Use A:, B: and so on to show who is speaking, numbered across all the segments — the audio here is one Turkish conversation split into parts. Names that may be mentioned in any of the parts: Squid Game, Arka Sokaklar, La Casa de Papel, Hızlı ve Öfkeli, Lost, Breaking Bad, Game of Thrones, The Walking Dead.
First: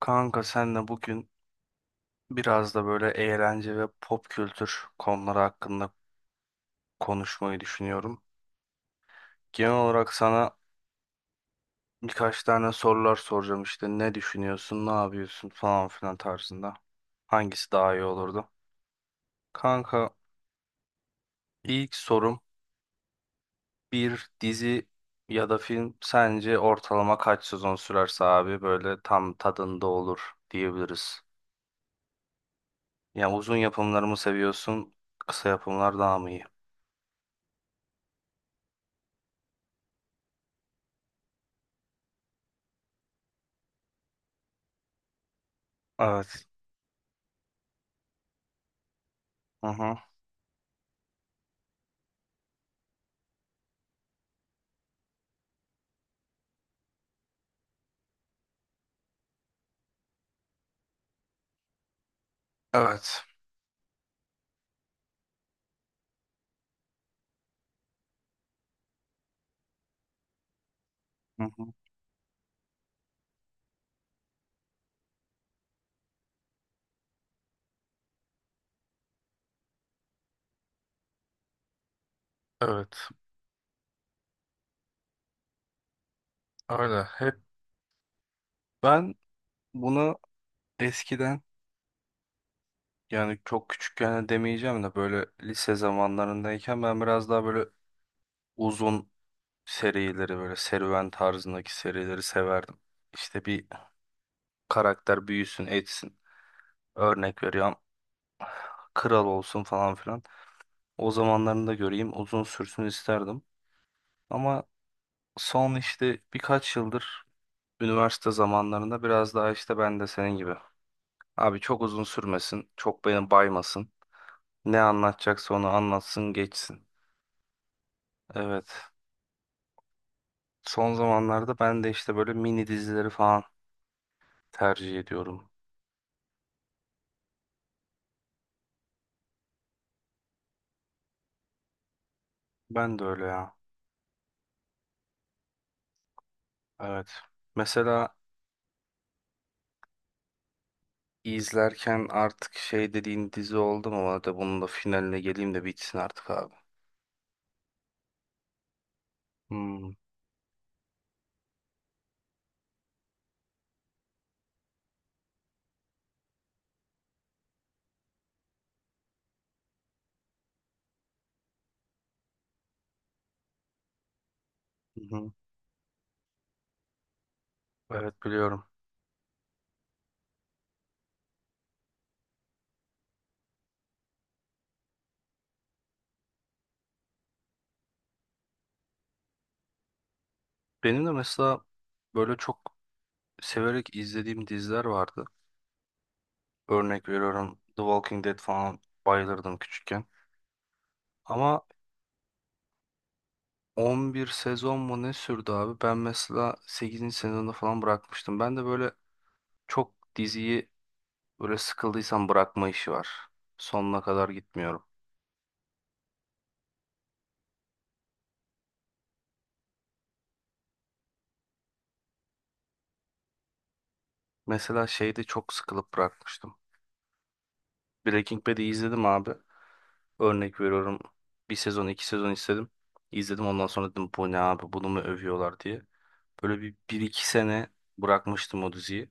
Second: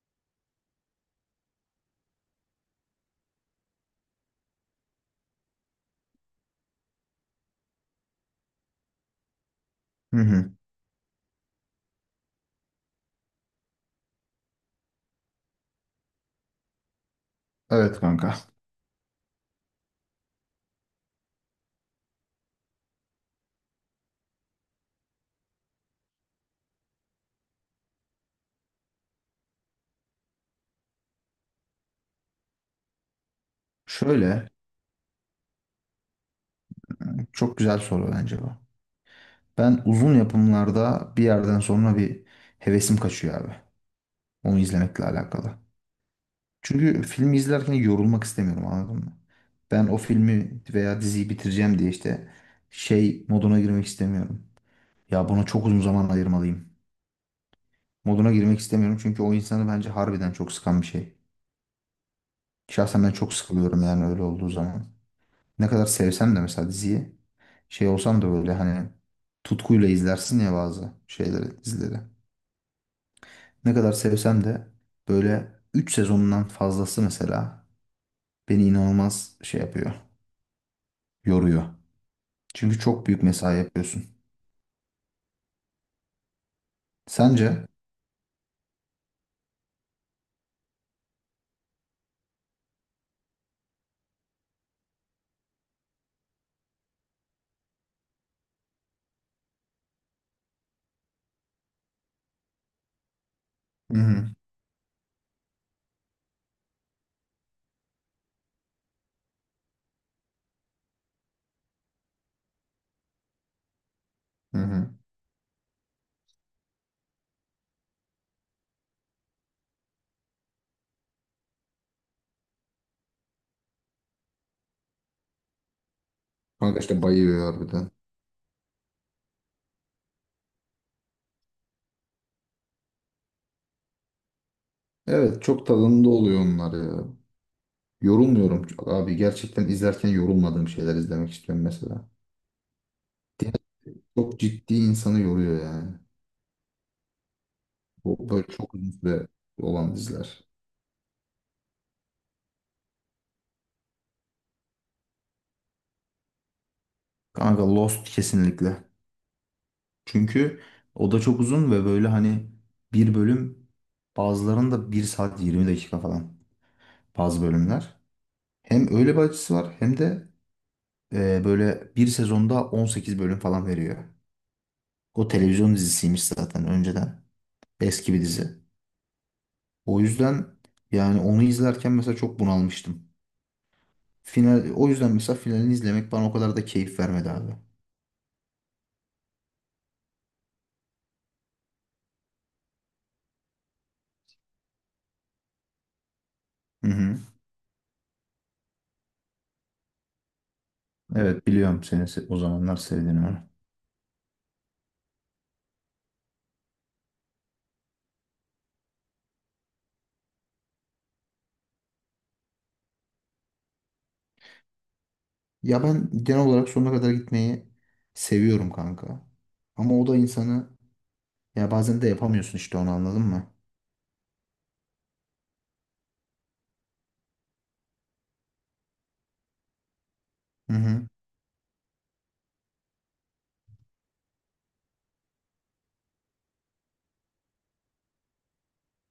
A: Kanka senle bugün biraz da böyle eğlence ve pop kültür konuları hakkında konuşmayı düşünüyorum. Genel olarak
B: Hı hı.
A: sana birkaç tane sorular soracağım işte ne düşünüyorsun, ne yapıyorsun falan filan tarzında. Hangisi daha
B: Evet
A: iyi
B: kanka.
A: olurdu? Kanka ilk sorum bir dizi ya da film sence ortalama kaç sezon sürerse abi böyle tam tadında olur diyebiliriz. Yani uzun yapımları mı
B: Şöyle
A: seviyorsun, kısa yapımlar daha mı iyi?
B: çok güzel soru bence bu. Ben uzun yapımlarda bir yerden sonra bir hevesim kaçıyor abi. Onu izlemekle alakalı.
A: Evet.
B: Çünkü filmi izlerken yorulmak istemiyorum, anladın mı?
A: Hı
B: Ben
A: hı.
B: o filmi veya diziyi bitireceğim diye işte şey moduna girmek istemiyorum. Ya buna çok uzun zaman ayırmalıyım. Moduna girmek istemiyorum, çünkü o insanı bence harbiden çok sıkan bir şey. Şahsen ben
A: Evet.
B: çok sıkılıyorum yani öyle olduğu zaman. Ne kadar sevsem de mesela diziyi, şey olsam da böyle hani tutkuyla izlersin ya bazı
A: Hı
B: şeyleri,
A: hı.
B: dizileri. Ne kadar sevsem de böyle 3 sezondan fazlası mesela beni inanılmaz şey yapıyor, yoruyor. Çünkü çok
A: Evet,
B: büyük mesai yapıyorsun.
A: öyle. Hep
B: Sence?
A: ben bunu eskiden yani çok küçükken de demeyeceğim de böyle lise zamanlarındayken ben biraz daha böyle uzun serileri böyle serüven tarzındaki serileri severdim. İşte bir
B: Hı hı.
A: karakter büyüsün etsin. Örnek veriyorum kral olsun falan filan. O zamanlarını da göreyim uzun sürsün isterdim.
B: Hı
A: Ama
B: hı.
A: son işte birkaç yıldır üniversite zamanlarında biraz daha işte ben de senin gibi. Abi çok uzun sürmesin. Çok beni baymasın. Ne anlatacaksa onu anlatsın
B: Kanka
A: geçsin.
B: işte bayıyor harbiden.
A: Evet. Son zamanlarda ben de işte böyle mini dizileri falan tercih
B: Evet,
A: ediyorum.
B: çok tadında oluyor onlar ya. Yorulmuyorum çok abi. Gerçekten izlerken yorulmadığım şeyler izlemek istiyorum mesela.
A: Ben de öyle ya.
B: Diğer çok ciddi, insanı yoruyor yani.
A: Evet. Mesela
B: Bu böyle çok uzun süre olan diziler.
A: izlerken artık şey dediğin dizi oldu mu? Hadi bunun da finaline geleyim de bitsin artık abi.
B: Kanka, Lost kesinlikle.
A: Hmm.
B: Çünkü o da çok uzun ve böyle hani bir bölüm, bazılarında 1 saat 20 dakika falan bazı bölümler. Hem öyle bir açısı var, hem de böyle bir sezonda 18 bölüm falan veriyor.
A: Hı
B: O
A: hı.
B: televizyon dizisiymiş zaten önceden. Eski bir
A: Evet
B: dizi.
A: biliyorum.
B: O yüzden yani onu izlerken mesela çok bunalmıştım. Final, o yüzden mesela finalini izlemek bana o kadar da keyif vermedi abi.
A: Benim de mesela böyle çok severek izlediğim diziler vardı.
B: Hı
A: Örnek
B: hı.
A: veriyorum, The Walking Dead falan bayılırdım küçükken.
B: Evet,
A: Ama
B: biliyorum o zamanlar sevdiğini, onu.
A: 11 sezon mu ne sürdü abi? Ben mesela 8. sezonda falan bırakmıştım. Ben de böyle çok diziyi böyle sıkıldıysam bırakma işi var. Sonuna kadar gitmiyorum.
B: Ya ben genel olarak sonuna kadar gitmeyi seviyorum kanka. Ama o da insanı, ya bazen de yapamıyorsun işte onu, anladın mı?
A: Mesela şeyde çok sıkılıp bırakmıştım. Breaking Bad'i izledim abi. Örnek
B: Hı
A: veriyorum.
B: hı.
A: Bir sezon, iki sezon istedim. İzledim, ondan sonra dedim bu ne abi, bunu mu övüyorlar diye. Böyle bir, bir iki sene bırakmıştım o diziyi.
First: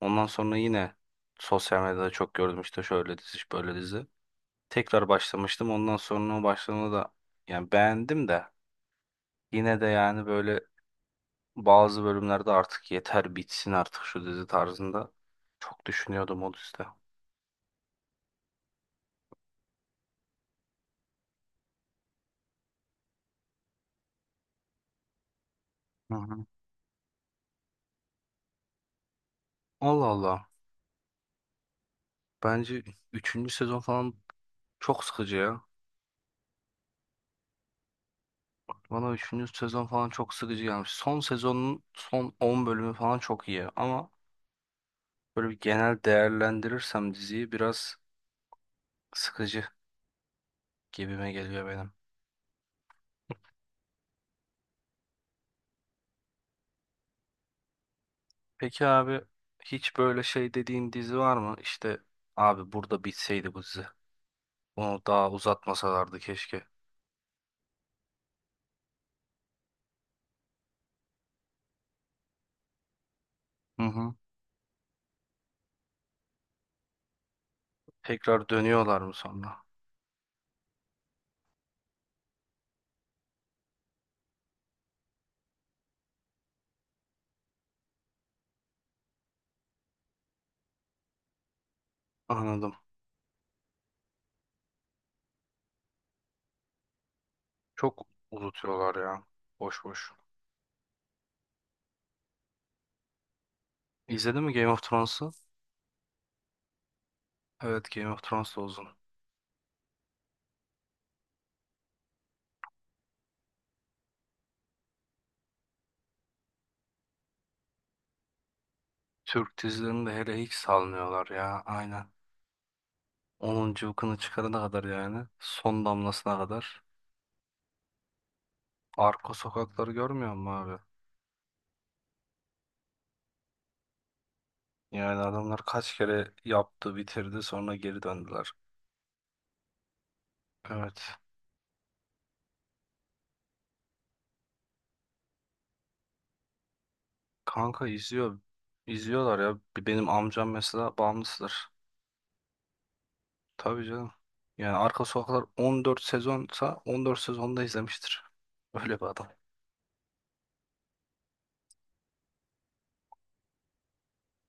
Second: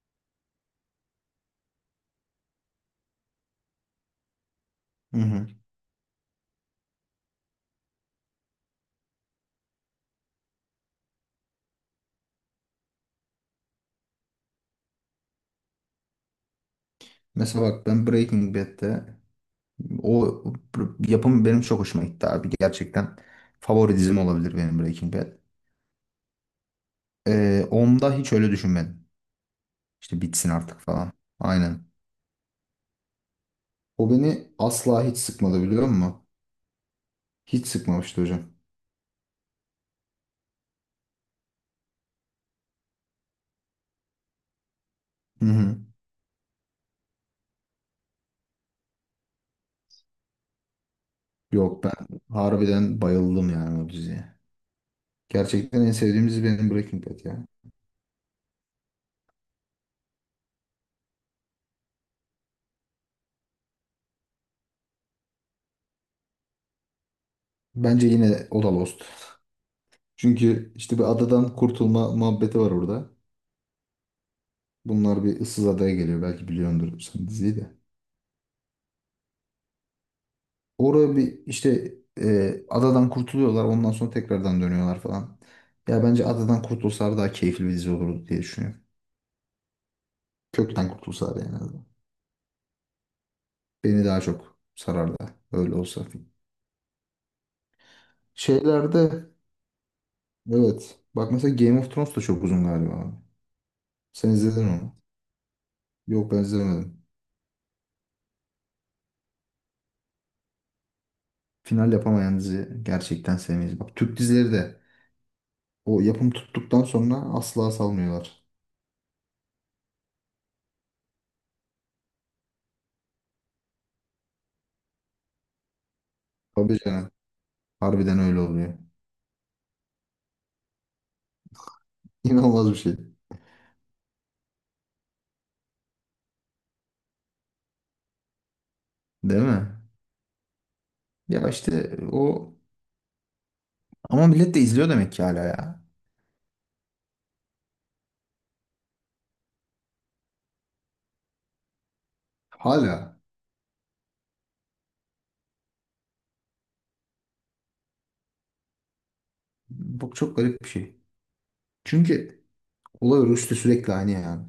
A: Ondan sonra yine sosyal medyada çok gördüm işte şöyle dizi, böyle dizi. Tekrar
B: Hı hı.
A: başlamıştım. Ondan sonra o başlamada da yani beğendim de yine de yani böyle bazı bölümlerde artık yeter bitsin artık şu dizi tarzında çok düşünüyordum o dizide.
B: Mesela bak, ben Breaking Bad'de o yapım benim çok hoşuma gitti abi. Gerçekten favori dizim olabilir benim, Breaking Bad.
A: Hı hı.
B: Onda hiç öyle düşünmedim.
A: Allah
B: İşte bitsin
A: Allah.
B: artık falan. Aynen.
A: Bence üçüncü sezon
B: O
A: falan
B: beni asla
A: çok
B: hiç
A: sıkıcı ya.
B: sıkmadı, biliyor musun? Hiç sıkmamıştı hocam.
A: Bana üçüncü sezon falan çok sıkıcı gelmiş. Son sezonun son 10 bölümü falan çok iyi ama
B: Hı
A: böyle bir
B: hı.
A: genel değerlendirirsem diziyi biraz sıkıcı gibime geliyor
B: Yok,
A: benim.
B: ben harbiden bayıldım yani o diziye. Gerçekten en sevdiğim dizi benim, Breaking Bad ya.
A: Peki abi hiç böyle şey dediğin dizi var mı? İşte abi burada bitseydi bu dizi. Bunu daha uzatmasalardı keşke.
B: Bence yine o da Lost. Çünkü işte bir adadan kurtulma muhabbeti var orada.
A: Hı hı.
B: Bunlar bir ıssız adaya geliyor. Belki biliyordur sen diziyi de.
A: Tekrar dönüyorlar mı sonra?
B: Orada bir işte adadan kurtuluyorlar. Ondan sonra tekrardan dönüyorlar falan. Ya bence adadan kurtulsalar daha keyifli bir dizi olurdu diye düşünüyorum. Kökten kurtulsalar yani en azından.
A: Anladım.
B: Beni daha çok sarardı, öyle olsa.
A: Çok unutuyorlar ya.
B: Şeylerde
A: Boş boş.
B: Evet. Bak mesela, Game of Thrones da çok uzun galiba abi. Sen
A: İzledin mi Game
B: izledin
A: of
B: onu.
A: Thrones'u?
B: Yok, ben izlemedim.
A: Evet, Game of Thrones da uzun.
B: Final yapamayan dizi gerçekten sevmeyiz. Bak, Türk dizileri de o yapım tuttuktan sonra asla salmıyorlar.
A: Türk dizilerini de hele hiç salmıyorlar ya. Aynen. Onun cıvkını çıkarana kadar yani. Son damlasına
B: Tabii
A: kadar.
B: canım. Harbiden öyle oluyor.
A: Arka sokakları görmüyor musun abi?
B: İnanılmaz bir şey.
A: Yani adamlar kaç kere yaptı bitirdi sonra geri döndüler.
B: Değil mi?
A: Evet.
B: Ya işte o, ama millet de izliyor demek ki hala ya.
A: Kanka izliyor. İzliyorlar ya. Benim amcam mesela bağımlısıdır.
B: Hala.
A: Tabii canım. Yani Arka Sokaklar 14 sezonsa 14 sezonda izlemiştir. Öyle bir adam.
B: Bak, çok garip bir şey. Çünkü olay örgüsü de sürekli aynı yani.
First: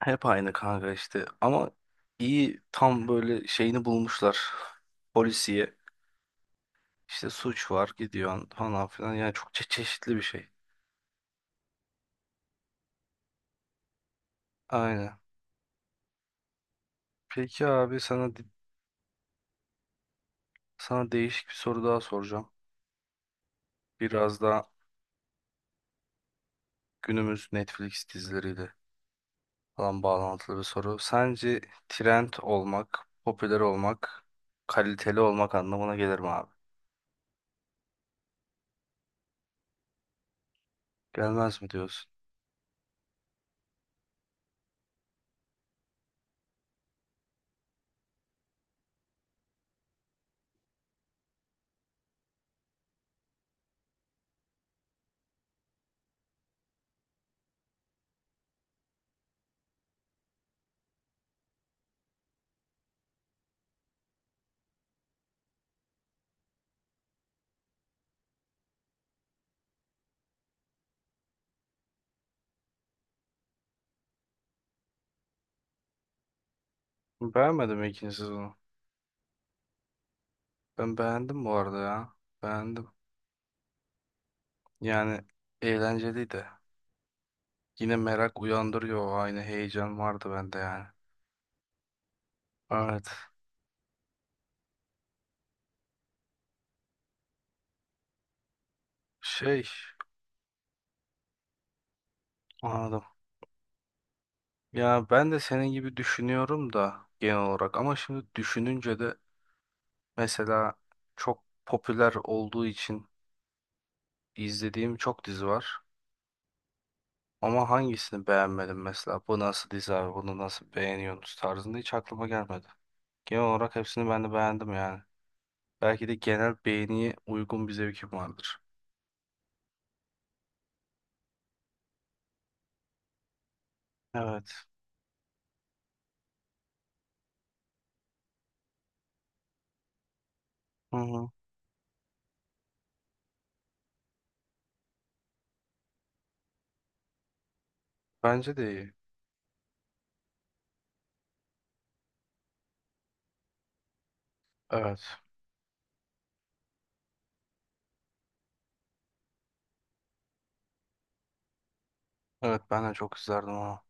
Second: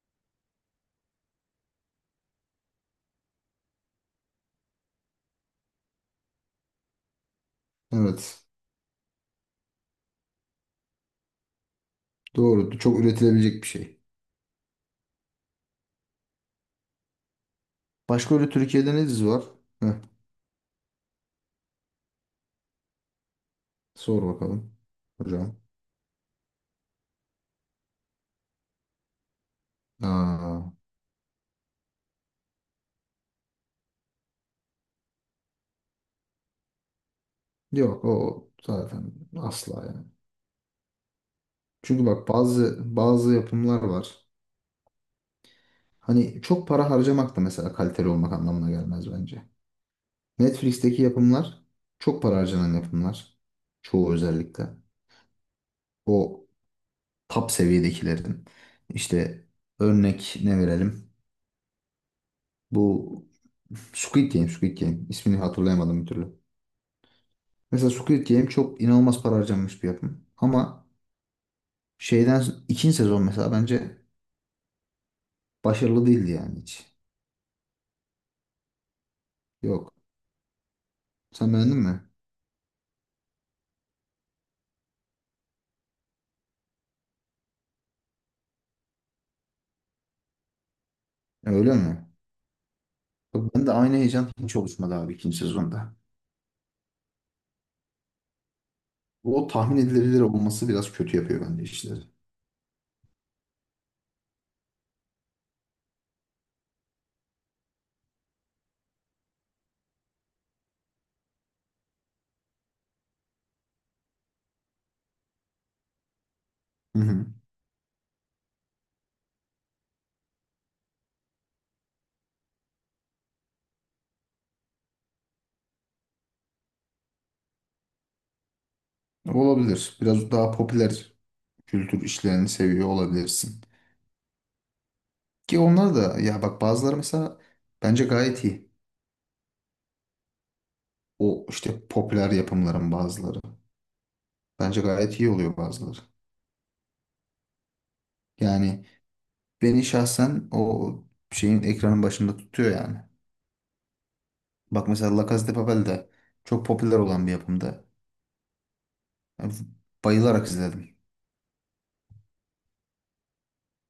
A: Hep aynı kanka işte. Ama iyi, tam böyle şeyini bulmuşlar. Polisiye. İşte suç var,
B: Evet.
A: gidiyorsun falan filan. Yani çok çeşitli bir şey.
B: Doğru. Çok üretilebilecek bir şey.
A: Aynen. Peki abi sana
B: Başka öyle Türkiye'de ne dizi var?
A: sana değişik bir soru daha soracağım.
B: Sor
A: Biraz daha
B: bakalım hocam.
A: günümüz Netflix dizileriyle falan bağlantılı
B: Aa,
A: bir soru. Sence trend olmak, popüler olmak, kaliteli olmak anlamına gelir mi abi?
B: yok o zaten asla yani.
A: Gelmez mi
B: Çünkü
A: diyorsun?
B: bak, bazı yapımlar var. Hani çok para harcamak da mesela kaliteli olmak anlamına gelmez bence. Netflix'teki yapımlar çok para harcanan yapımlar. Çoğu özellikle. O top seviyedekilerin. İşte örnek ne verelim? Bu Squid Game. İsmini hatırlayamadım bir türlü. Mesela Squid Game çok inanılmaz para harcanmış bir yapım. Ama şeyden, ikinci sezon mesela bence başarılı değildi yani hiç.
A: Beğenmedim ikinci sezonu.
B: Yok.
A: Ben beğendim bu
B: Sen beğendin
A: arada
B: mi?
A: ya. Beğendim. Yani eğlenceliydi. Yine merak uyandırıyor. Aynı heyecan vardı bende yani.
B: Öyle mi?
A: Evet.
B: Bak, ben de aynı heyecan hiç oluşmadı abi ikinci sezonda. O
A: Şey
B: tahmin edilebilir olması biraz kötü yapıyor bence işleri.
A: Anladım. Ya ben de senin gibi düşünüyorum da genel olarak. Ama şimdi düşününce de mesela çok popüler olduğu için izlediğim çok dizi var.
B: Hı hı.
A: Ama hangisini beğenmedim mesela? Bu nasıl dizi abi? Bunu nasıl beğeniyorsunuz tarzında hiç aklıma gelmedi. Genel olarak hepsini ben de beğendim yani. Belki de genel beğeniye uygun bir zevkim vardır.
B: Olabilir. Biraz daha popüler kültür işlerini seviyor olabilirsin.
A: Evet.
B: Ki onlar da, ya bak, bazıları mesela bence gayet iyi.
A: Hı hı.
B: O işte popüler yapımların bazıları. Bence gayet iyi oluyor bazıları.
A: Bence de
B: Yani
A: iyi.
B: beni şahsen o şeyin, ekranın başında tutuyor yani. Bak
A: Evet.
B: mesela, La Casa de Papel de çok popüler olan bir yapımdı. Yani bayılarak izledim.
A: Evet, ben de çok izlerdim onu.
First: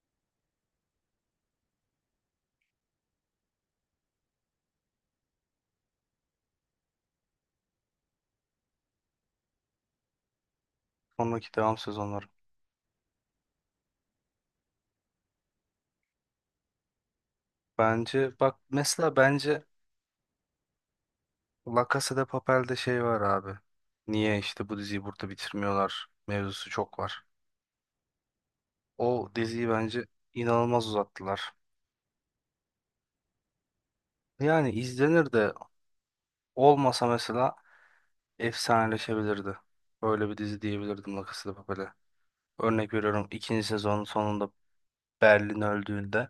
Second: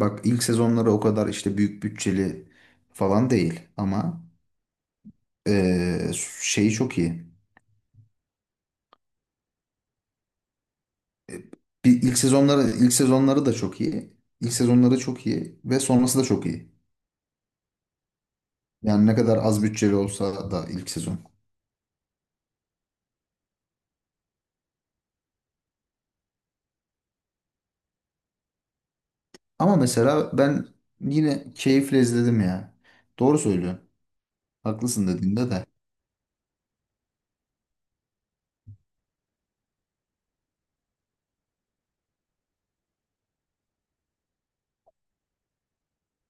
B: Bak, ilk sezonları o kadar işte büyük bütçeli falan değil ama eee, şeyi çok iyi. E,
A: Sonraki devam
B: Bir ilk
A: sezonları.
B: sezonları ilk sezonları da çok iyi. İlk sezonları çok iyi ve sonrası da çok iyi.
A: Bence bak
B: Yani ne
A: mesela,
B: kadar az
A: bence
B: bütçeli olsa da ilk sezon.
A: La Casa de Papel'de şey var abi. Niye işte bu diziyi burada bitirmiyorlar mevzusu çok var. O diziyi
B: Ama
A: bence
B: mesela ben
A: inanılmaz uzattılar.
B: yine keyifle izledim ya. Doğru söylüyorsun.
A: Yani
B: Haklısın
A: izlenir
B: dediğinde
A: de
B: de.
A: olmasa mesela efsaneleşebilirdi. Böyle bir dizi diyebilirdim La Casa de Papel'e. Örnek veriyorum, ikinci sezonun sonunda Berlin öldüğünde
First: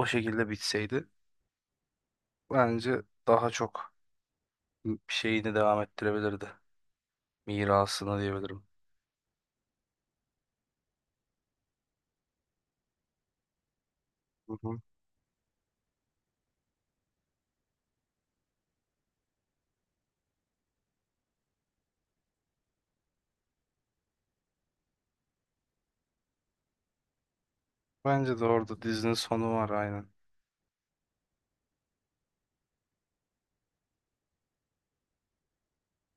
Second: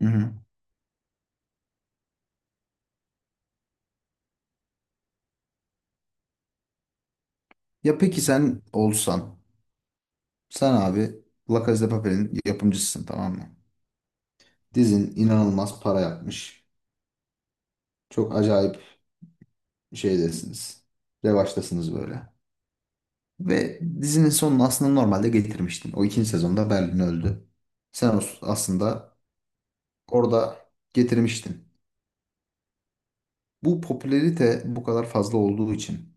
B: Hı hı.
A: şekilde bitseydi bence daha çok bir şeyini devam ettirebilirdi.
B: Ya
A: Mirasını
B: peki sen
A: diyebilirim.
B: olsan Sen abi, La Casa de Papel'in yapımcısısın, tamam mı?
A: Hı hı.
B: Dizin inanılmaz para yapmış. Çok acayip şeydesiniz. Revaçtasınız böyle. Ve dizinin sonunu aslında normalde getirmiştin. O ikinci sezonda Berlin öldü. Sen
A: Bence de orada dizinin
B: aslında
A: sonu var, aynen.
B: orada getirmiştin. Bu popülerite bu kadar fazla olduğu için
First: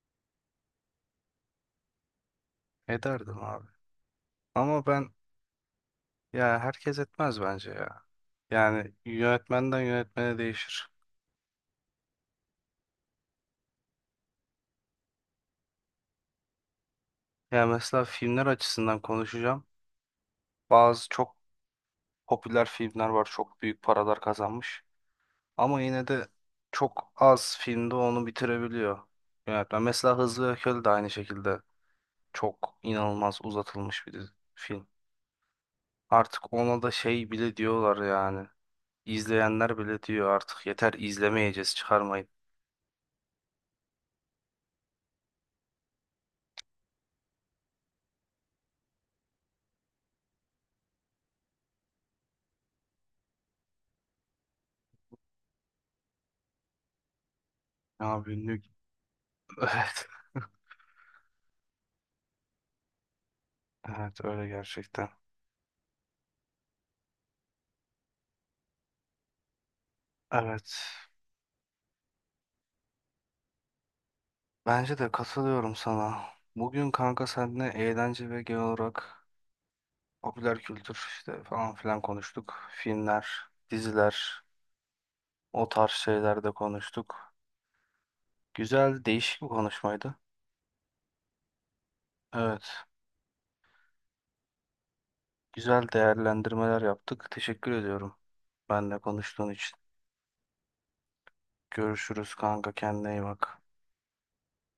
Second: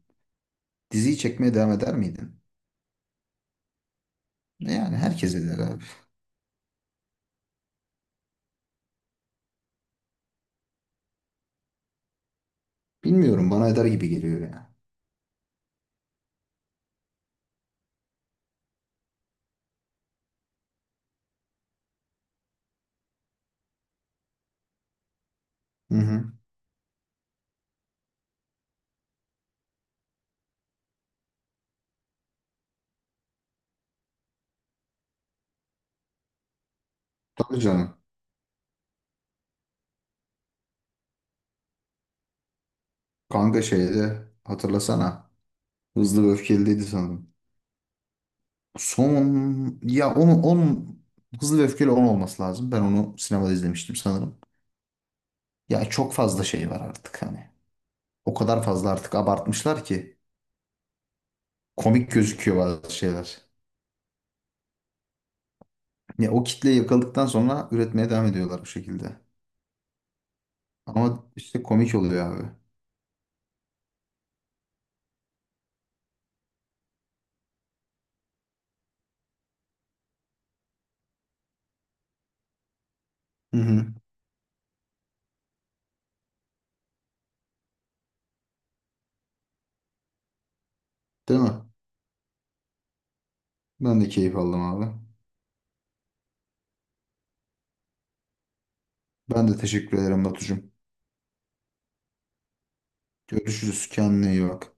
B: diziyi çekmeye devam eder miydin?
A: Ederdim abi. Ama
B: Yani
A: ben
B: herkes eder abi.
A: ya, herkes etmez bence ya. Yani yönetmenden yönetmene değişir.
B: Bilmiyorum, bana eder gibi geliyor ya.
A: Ya mesela filmler açısından konuşacağım. Bazı çok popüler filmler var, çok büyük paralar kazanmış. Ama
B: Hı
A: yine de
B: hı.
A: çok az filmde onu bitirebiliyor yönetmen. Mesela Hızlı ve Öfkeli de aynı şekilde çok inanılmaz uzatılmış bir film. Artık ona da şey bile
B: Tabii canım.
A: diyorlar yani. İzleyenler bile diyor artık yeter, izlemeyeceğiz, çıkarmayın.
B: Kanka, şeyde hatırlasana. Hızlı ve Öfkeli'ydi sanırım. Son, ya onun Hızlı ve Öfkeli 10 olması lazım. Ben onu sinemada izlemiştim sanırım. Ya çok fazla şey var artık hani.
A: Abi
B: O
A: ünlü...
B: kadar fazla artık abartmışlar
A: Evet.
B: ki komik gözüküyor bazı şeyler.
A: Evet öyle gerçekten.
B: Ya o kitleyi yakaladıktan sonra üretmeye devam ediyorlar bu şekilde.
A: Evet.
B: Ama işte komik oluyor abi.
A: Bence de katılıyorum sana. Bugün kanka seninle eğlence ve genel olarak popüler kültür işte falan filan konuştuk. Filmler,
B: Hı hı.
A: diziler, o tarz şeyler de konuştuk. Güzel, değişik bir konuşmaydı.
B: Değil mi?
A: Evet,
B: Ben de keyif aldım abi.
A: güzel değerlendirmeler yaptık. Teşekkür ediyorum benle
B: Ben
A: konuştuğun
B: de
A: için.
B: teşekkür ederim Batucuğum.
A: Görüşürüz kanka, kendine iyi bak.
B: Görüşürüz. Kendine iyi bak.